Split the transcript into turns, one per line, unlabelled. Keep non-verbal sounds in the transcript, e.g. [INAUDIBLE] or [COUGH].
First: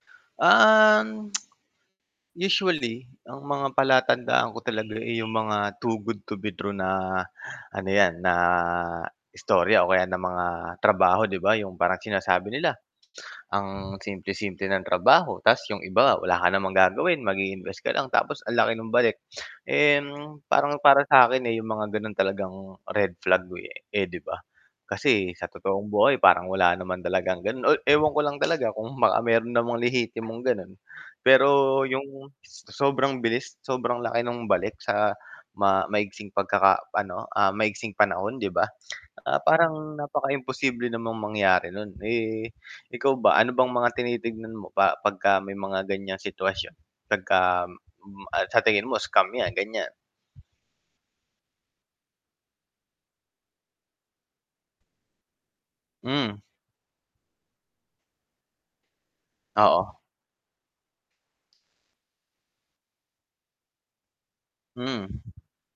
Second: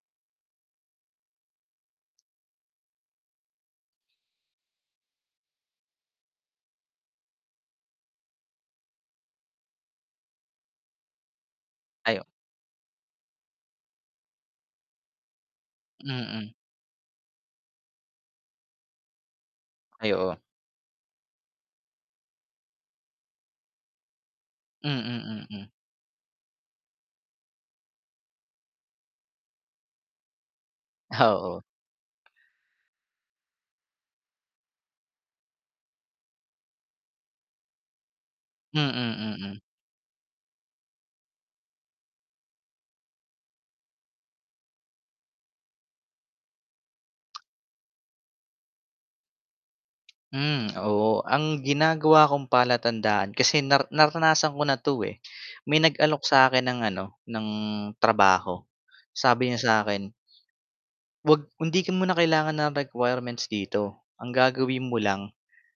Um, [TSK] usually ang mga palatandaan ko talaga, eh, 'yong mga too good to be true na ano 'yan, na istorya o kaya ng mga trabaho 'di ba, 'yong parang
Ay, o
sinasabi nila, [GASPS] ang simple-simple ng trabaho tapos 'yong iba wala ka
Mm.
namang gagawin mag-i-invest ka lang tapos ang laki ng balik. [GASPS] And
Ay, oo.
parang para sa'kin, eh, yung mga gano'n talagang red flag, eh, eh, 'di ba? Kasi
Mm,
sa
mm.
totoong buhay parang wala naman talagang gano'n o ewan ko lang talaga kung baka mayro'n namang lihitimong gano'n.
Oo.
Pero yung so sobrang bilis, sobrang laki ng balik sa ma maiksing pagkaka ano, ah, maiksing panahon 'di ba,
Mm,
[CLICKS TONGUE] ah,
mm.
parang napaka imposible namang mangyari no'n, eh, ikaw ba ano bang mga tinitignan mo pa pagka may mga ganyang sitwasyon pagka m sa tingin mo scam yan, gan'yan?
Hmm, oo ang ginagawa kong palatandaan kasi nar naranasan ko na 'to, eh, may nag-alok
Hmm.
sa akin ng ano, ng trabaho, sabi niya sa
Oo.
akin 'wag kung hindi mo na kailangan ng requirements dito, ang gagawin mo
Hmm.
lang